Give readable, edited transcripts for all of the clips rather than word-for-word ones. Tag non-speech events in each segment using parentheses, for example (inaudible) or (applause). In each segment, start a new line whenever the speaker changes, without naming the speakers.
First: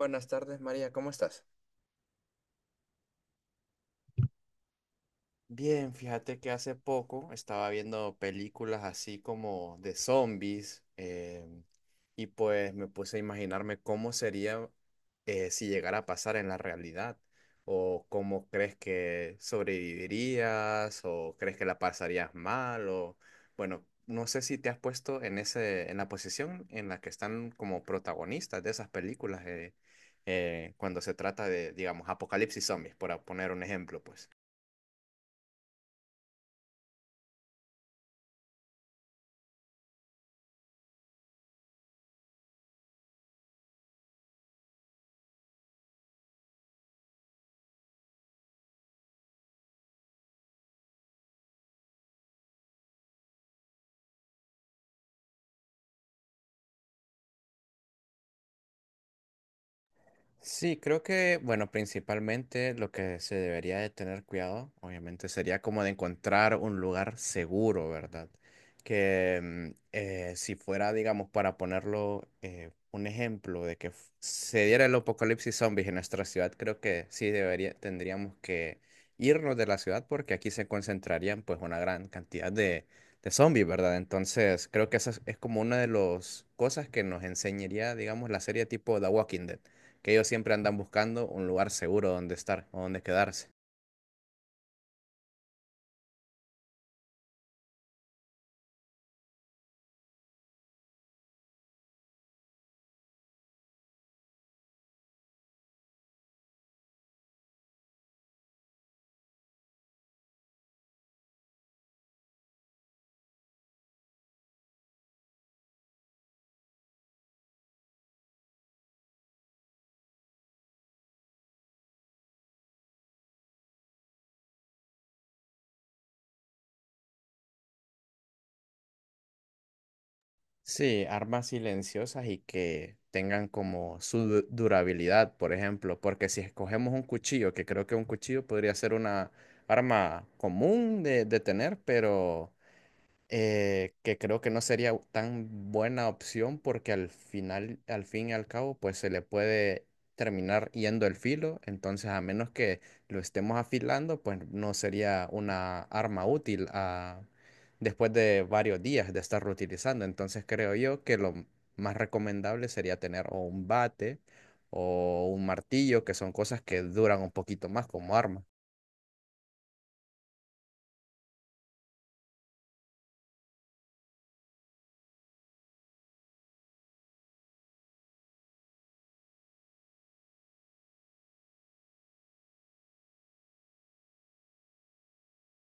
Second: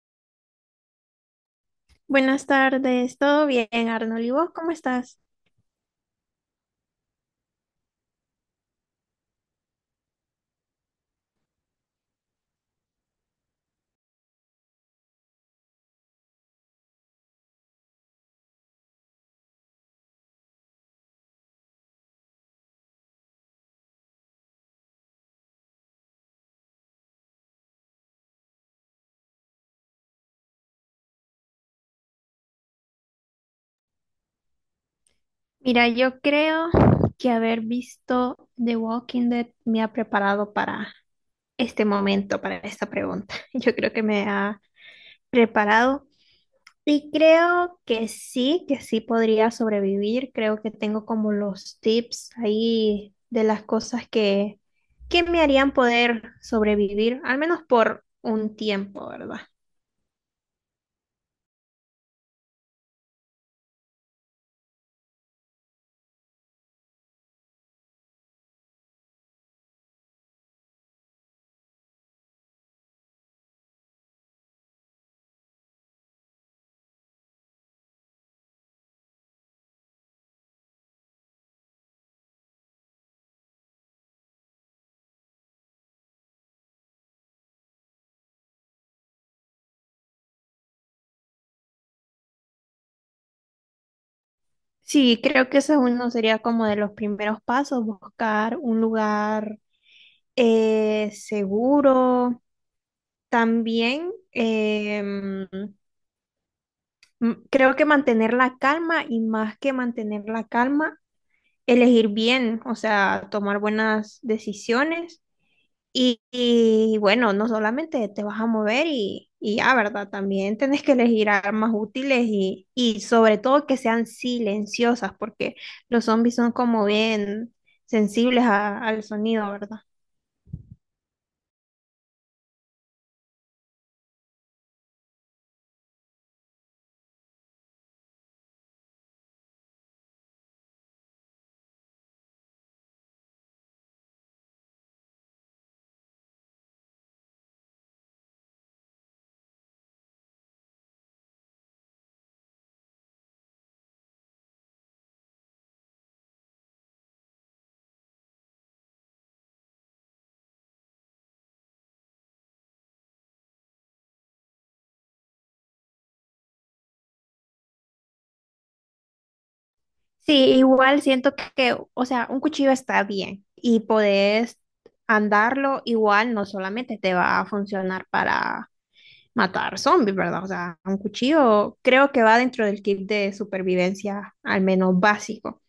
Buenas tardes, María, ¿cómo estás?
Buenas tardes, ¿todo bien, Arnold? ¿Y vos cómo estás?
Bien, fíjate que hace poco estaba viendo películas así como de zombies. Y pues me puse a imaginarme cómo sería si llegara a pasar en la realidad, o cómo crees que sobrevivirías o crees que la pasarías mal. O bueno, no sé si te has puesto en en la posición en la que están como protagonistas de esas películas, cuando se trata de, digamos, apocalipsis zombies, por poner un ejemplo, pues.
Mira, yo creo que haber visto The Walking Dead me ha preparado para este momento, para esta pregunta. (laughs) Yo creo que me ha preparado y creo que sí podría sobrevivir. Creo que tengo como los tips ahí de las cosas que me harían poder sobrevivir, al menos por un tiempo, ¿verdad?
Sí, creo que, bueno, principalmente lo que se debería de tener cuidado, obviamente, sería como de encontrar un lugar seguro, ¿verdad? Que si fuera, digamos, para ponerlo un ejemplo de que se diera el apocalipsis zombies en nuestra ciudad, creo que sí debería, tendríamos que irnos de la ciudad porque aquí se concentrarían pues una gran cantidad de zombies, ¿verdad? Entonces, creo que es como una de las cosas que nos enseñaría, digamos, la serie tipo The Walking Dead, que ellos siempre andan buscando un lugar seguro donde estar o donde quedarse.
Sí, creo que eso es uno sería como de los primeros pasos, buscar un lugar seguro. También creo que mantener la calma y más que mantener la calma, elegir bien, o sea, tomar buenas decisiones. Y bueno, no solamente te vas a mover y ya, ¿verdad? También tenés que elegir armas útiles y sobre todo que sean silenciosas, porque los zombies son como bien sensibles al sonido, ¿verdad?
Sí, armas silenciosas y que tengan como su durabilidad, por ejemplo, porque si escogemos un cuchillo, que creo que un cuchillo podría ser una arma común de tener, pero que creo que no sería tan buena opción porque al final, al fin y al cabo, pues se le puede terminar yendo el filo, entonces a menos que lo estemos afilando, pues no sería una arma útil después de varios días de estarlo utilizando. Entonces creo yo que lo más recomendable sería tener o un bate o un martillo, que son cosas que duran un poquito más como arma.
Sí, igual siento que, o sea, un cuchillo está bien y podés andarlo igual, no solamente te va a funcionar para matar zombies, ¿verdad? O sea, un cuchillo creo que va dentro del kit de supervivencia, al menos básico.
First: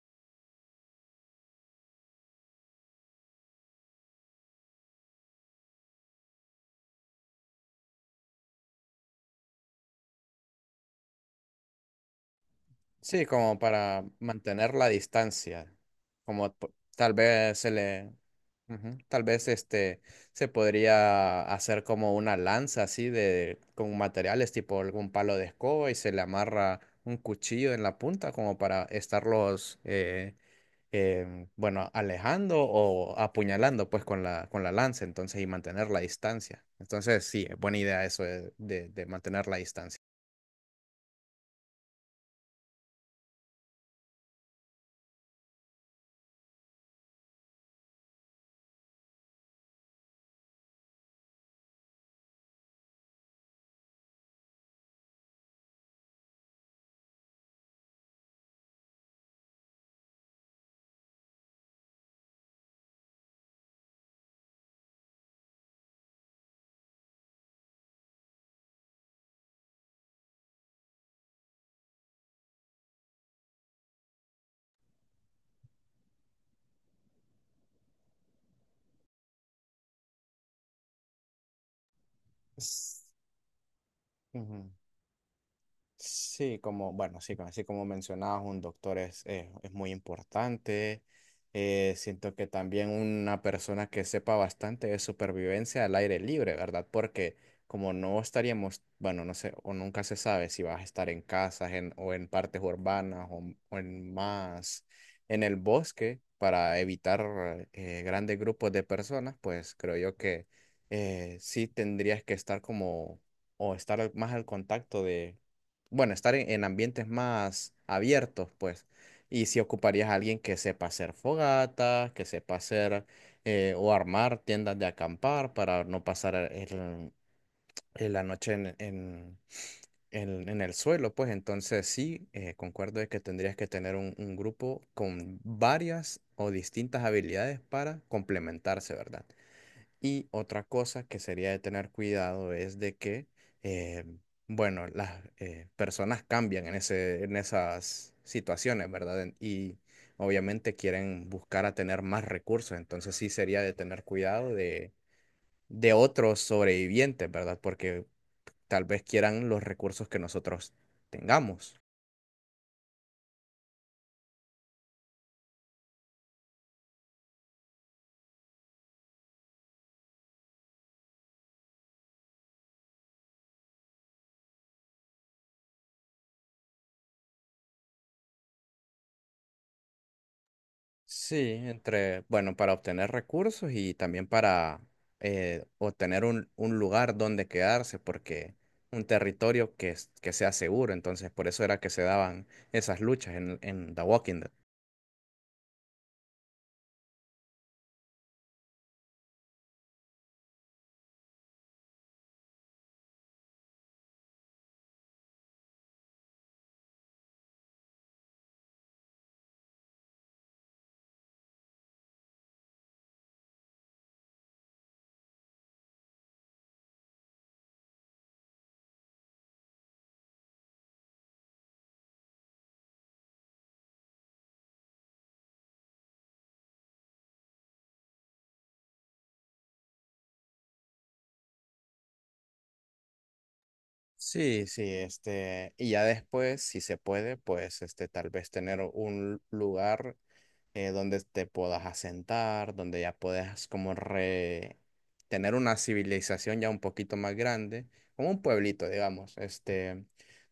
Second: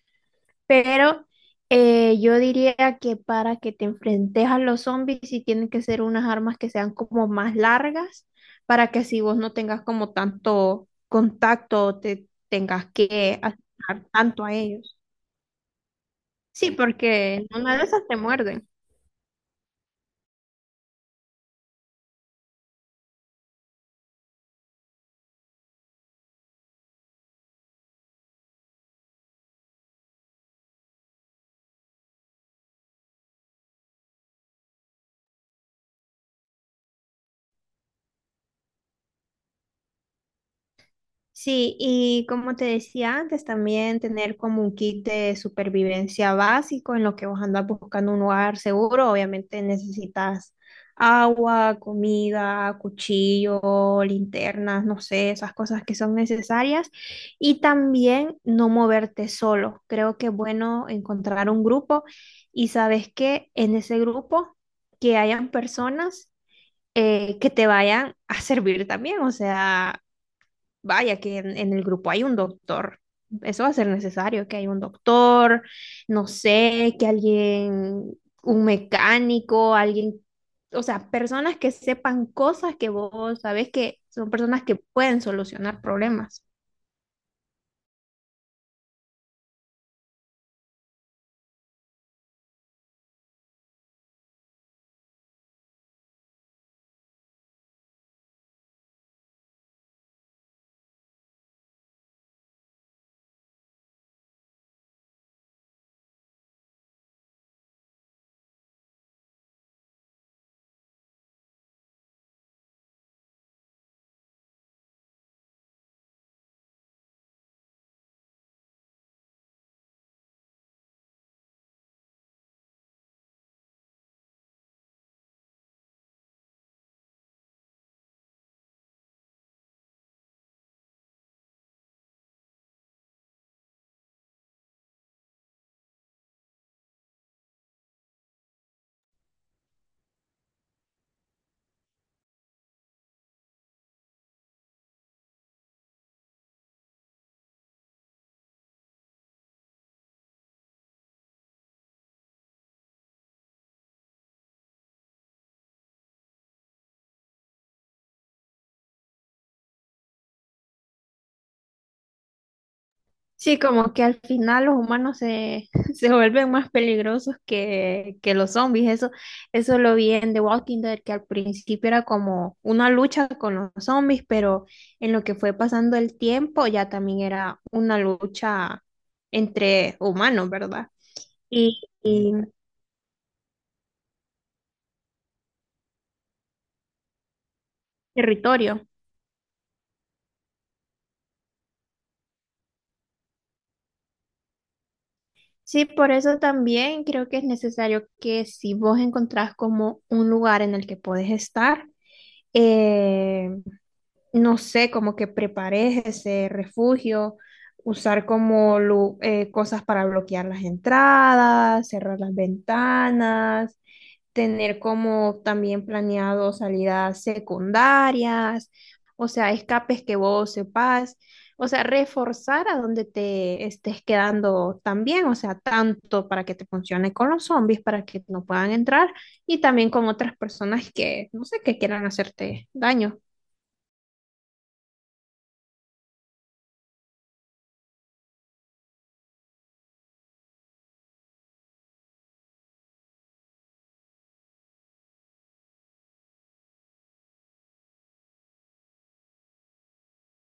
Pero yo diría que para que te enfrentes a los zombies, sí tienen que ser unas armas que sean como más largas, para que así vos no tengas como tanto contacto, o te tengas
Sí,
que
como para
acercar tanto a
mantener la
ellos.
distancia, como
Sí,
tal
porque en
vez se
una de esas
le,
te muerden.
ujú. Tal vez este se podría hacer como una lanza así de con materiales tipo algún palo de escoba y se le amarra un cuchillo en la punta como para estarlos bueno, alejando o apuñalando pues con la lanza, entonces, y mantener la distancia. Entonces sí, buena idea eso de mantener la distancia.
Sí, y como te decía antes, también tener como un kit de supervivencia básico en lo que vos andas buscando un lugar seguro. Obviamente necesitas agua, comida, cuchillo, linternas, no sé, esas cosas que son necesarias. Y también no moverte solo. Creo que es bueno encontrar un grupo y sabes que en ese grupo que hayan personas que te vayan a servir también. O sea, vaya, que en el grupo hay un doctor. Eso va a ser necesario, que haya un doctor, no sé, que alguien, un mecánico, alguien, o sea, personas que sepan cosas que
S-
vos sabés que son personas
Ujú.
que pueden solucionar problemas.
Sí, como, bueno, sí, así como mencionabas, un doctor es muy importante. Siento que también una persona que sepa bastante de supervivencia al aire libre, ¿verdad? Porque como no estaríamos, bueno, no sé, o nunca se sabe si vas a estar en o en partes urbanas, o en más, en el bosque, para evitar grandes grupos de personas, pues creo yo que sí tendrías que estar como o estar más al contacto de, bueno, estar en ambientes más abiertos, pues. Y si ocuparías a alguien que sepa hacer fogatas, que sepa hacer, o armar tiendas de acampar para no pasar la noche en el suelo, pues entonces sí, concuerdo de que tendrías que tener un grupo con varias o distintas habilidades para complementarse, ¿verdad? Y otra cosa que sería de tener cuidado es de que, eh, bueno, las personas cambian en en esas situaciones, ¿verdad? Y obviamente quieren buscar a tener más recursos, entonces sí sería de tener cuidado de otros sobrevivientes, ¿verdad? Porque tal vez quieran los recursos que nosotros tengamos.
Sí, como que al final los humanos se, (laughs) se vuelven más peligrosos que los zombies. Eso lo vi en The Walking Dead, que al principio era como una lucha con los zombies, pero en lo que fue pasando el tiempo ya también era una lucha entre humanos, ¿verdad?
Sí,
Y,
entre,
y
bueno, para obtener recursos y también para obtener un lugar donde quedarse, porque
territorio.
un territorio que sea seguro, entonces por eso era que se daban esas luchas en The Walking Dead.
Sí, por eso también creo que es necesario que si vos encontrás como un lugar en el que podés estar, eh, no sé, como que prepares ese refugio, usar como cosas para bloquear las entradas, cerrar las ventanas, tener como también planeado salidas secundarias, o sea, escapes que vos sepas, o sea, reforzar a donde te estés quedando también, o sea, tanto para que te funcione con los zombies, para que no puedan entrar, y también con otras personas que, no sé, que quieran hacerte daño.
Sí, sí, este, y ya después, si se puede, pues, este, tal vez tener un lugar donde te puedas asentar, donde ya puedas como tener una civilización ya un poquito más grande, como un pueblito, digamos, este,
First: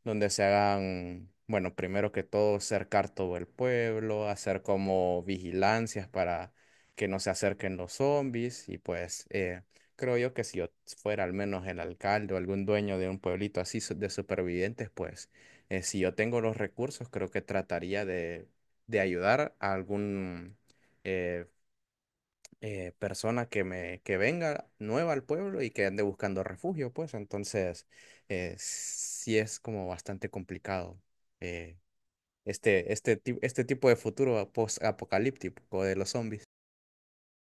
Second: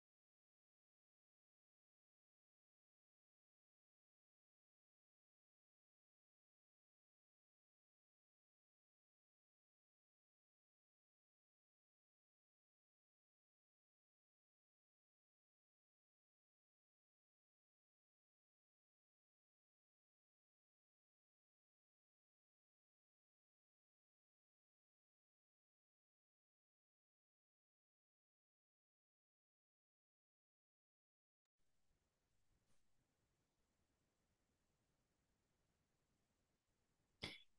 donde se hagan, bueno, primero que todo, cercar todo el pueblo, hacer como vigilancias para que no se acerquen los zombies, y pues creo yo que si yo fuera al menos el alcalde o algún dueño de un pueblito así de supervivientes, pues si yo tengo los recursos, creo que trataría de ayudar a algún eh, persona que me que venga nueva al pueblo y que ande buscando refugio, pues entonces sí es como bastante complicado, eh, este tipo de futuro post-apocalíptico de los zombies.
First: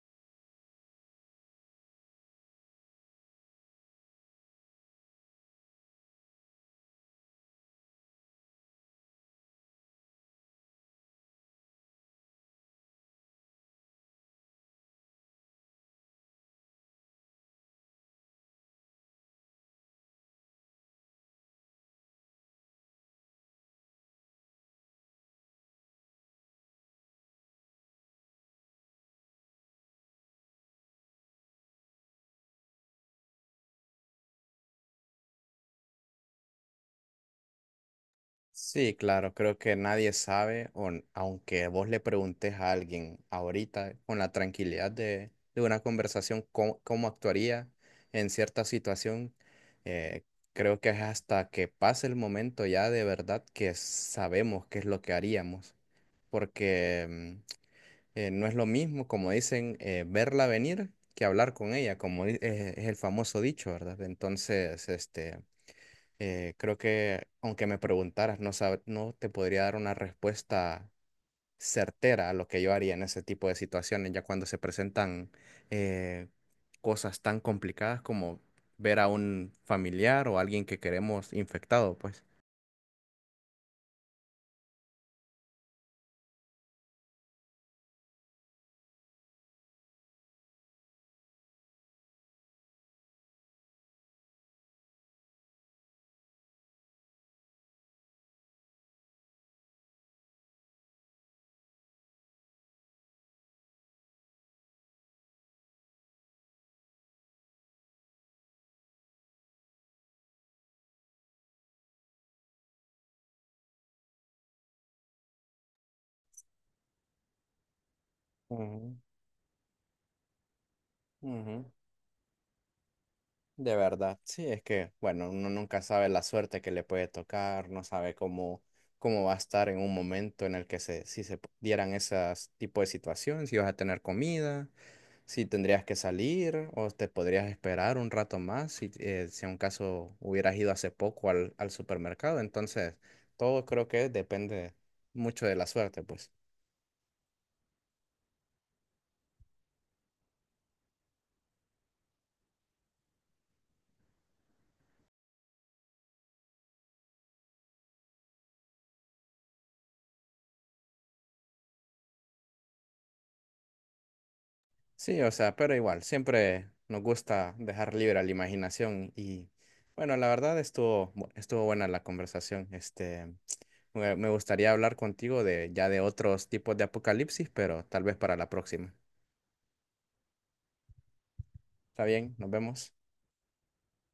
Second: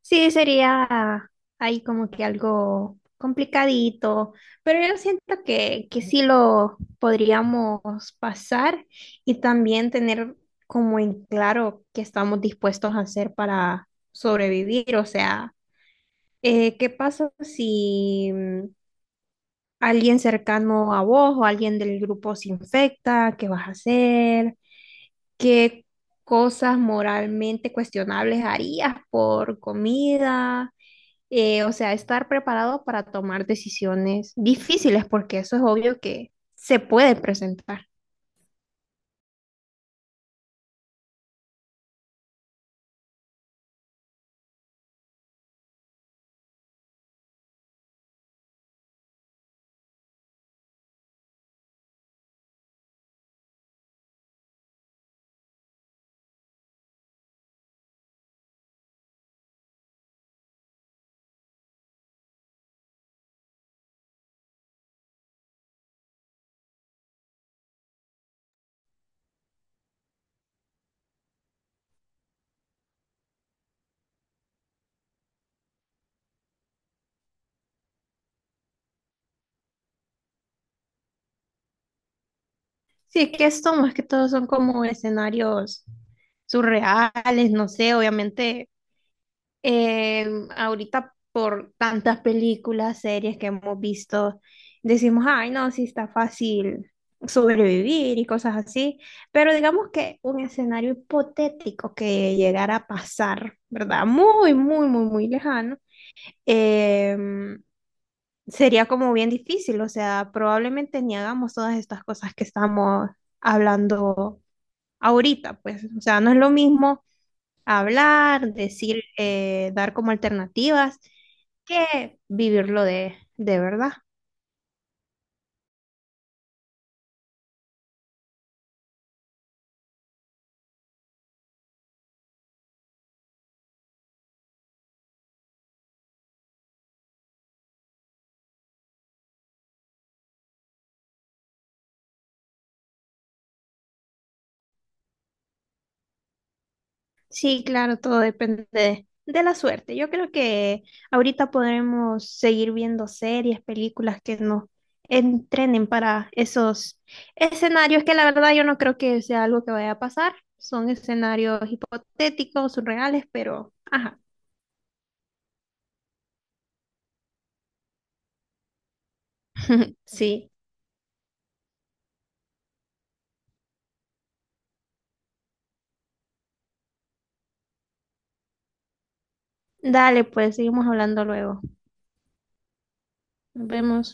Sí, sería ahí como que algo complicadito, pero yo siento que sí lo podríamos pasar y también tener como en claro que estamos dispuestos a hacer para sobrevivir. O sea, ¿qué pasa si alguien cercano a vos o alguien del grupo se infecta? ¿Qué vas a hacer? ¿Qué cosas moralmente cuestionables harías por comida? O sea, estar preparado para tomar decisiones difíciles, porque eso es obvio que se puede presentar.
Sí, claro, creo que nadie sabe, o aunque vos le preguntes a alguien ahorita con la tranquilidad de una conversación cómo, cómo actuaría en cierta situación. eh, Creo que es hasta que pase el momento ya de verdad que sabemos qué es lo que haríamos, porque no es lo mismo, como dicen, verla venir que hablar con ella, como es el famoso dicho, ¿verdad? Entonces, este... Creo que aunque me preguntaras, no no te podría dar una respuesta certera a lo que yo haría en ese tipo de situaciones, ya cuando se presentan eh, cosas tan complicadas como ver a un familiar o alguien que queremos infectado, pues.
Sí, es que esto más que todo son como escenarios surreales, no sé, obviamente, eh, ahorita por tantas películas, series que hemos visto, decimos, ay, no, sí está fácil sobrevivir y cosas así, pero digamos que un escenario hipotético que llegara a pasar, ¿verdad? Muy, muy, muy, muy lejano, em, sería como bien difícil, o sea, probablemente ni hagamos todas estas cosas que estamos hablando ahorita, pues, o sea, no es lo mismo hablar,
Ujú,
decir, dar como alternativas
ujú.
que vivirlo de
De
verdad.
verdad, sí, es que, bueno, uno nunca sabe la suerte que le puede tocar, no sabe cómo, cómo va a estar en un momento en el que si se dieran esas tipo de situaciones, si vas a tener comida, si tendrías que salir o te podrías esperar un rato más si, si en un caso hubieras ido hace poco al supermercado. Entonces, todo creo que depende mucho de la suerte, pues.
Sí, claro, todo depende de la suerte. Yo creo que ahorita podremos seguir viendo series, películas que nos entrenen para esos escenarios que la verdad yo no creo que sea algo que vaya a pasar. Son escenarios hipotéticos, surreales, pero ajá,
Sí, o sea, pero igual, siempre nos gusta dejar libre a la imaginación. Y
(laughs)
bueno, la
sí.
verdad estuvo, estuvo buena la conversación. Este, me gustaría hablar contigo de ya de otros tipos de apocalipsis, pero tal vez para la próxima.
Dale, pues seguimos hablando luego.
Está bien, nos vemos.
Nos vemos.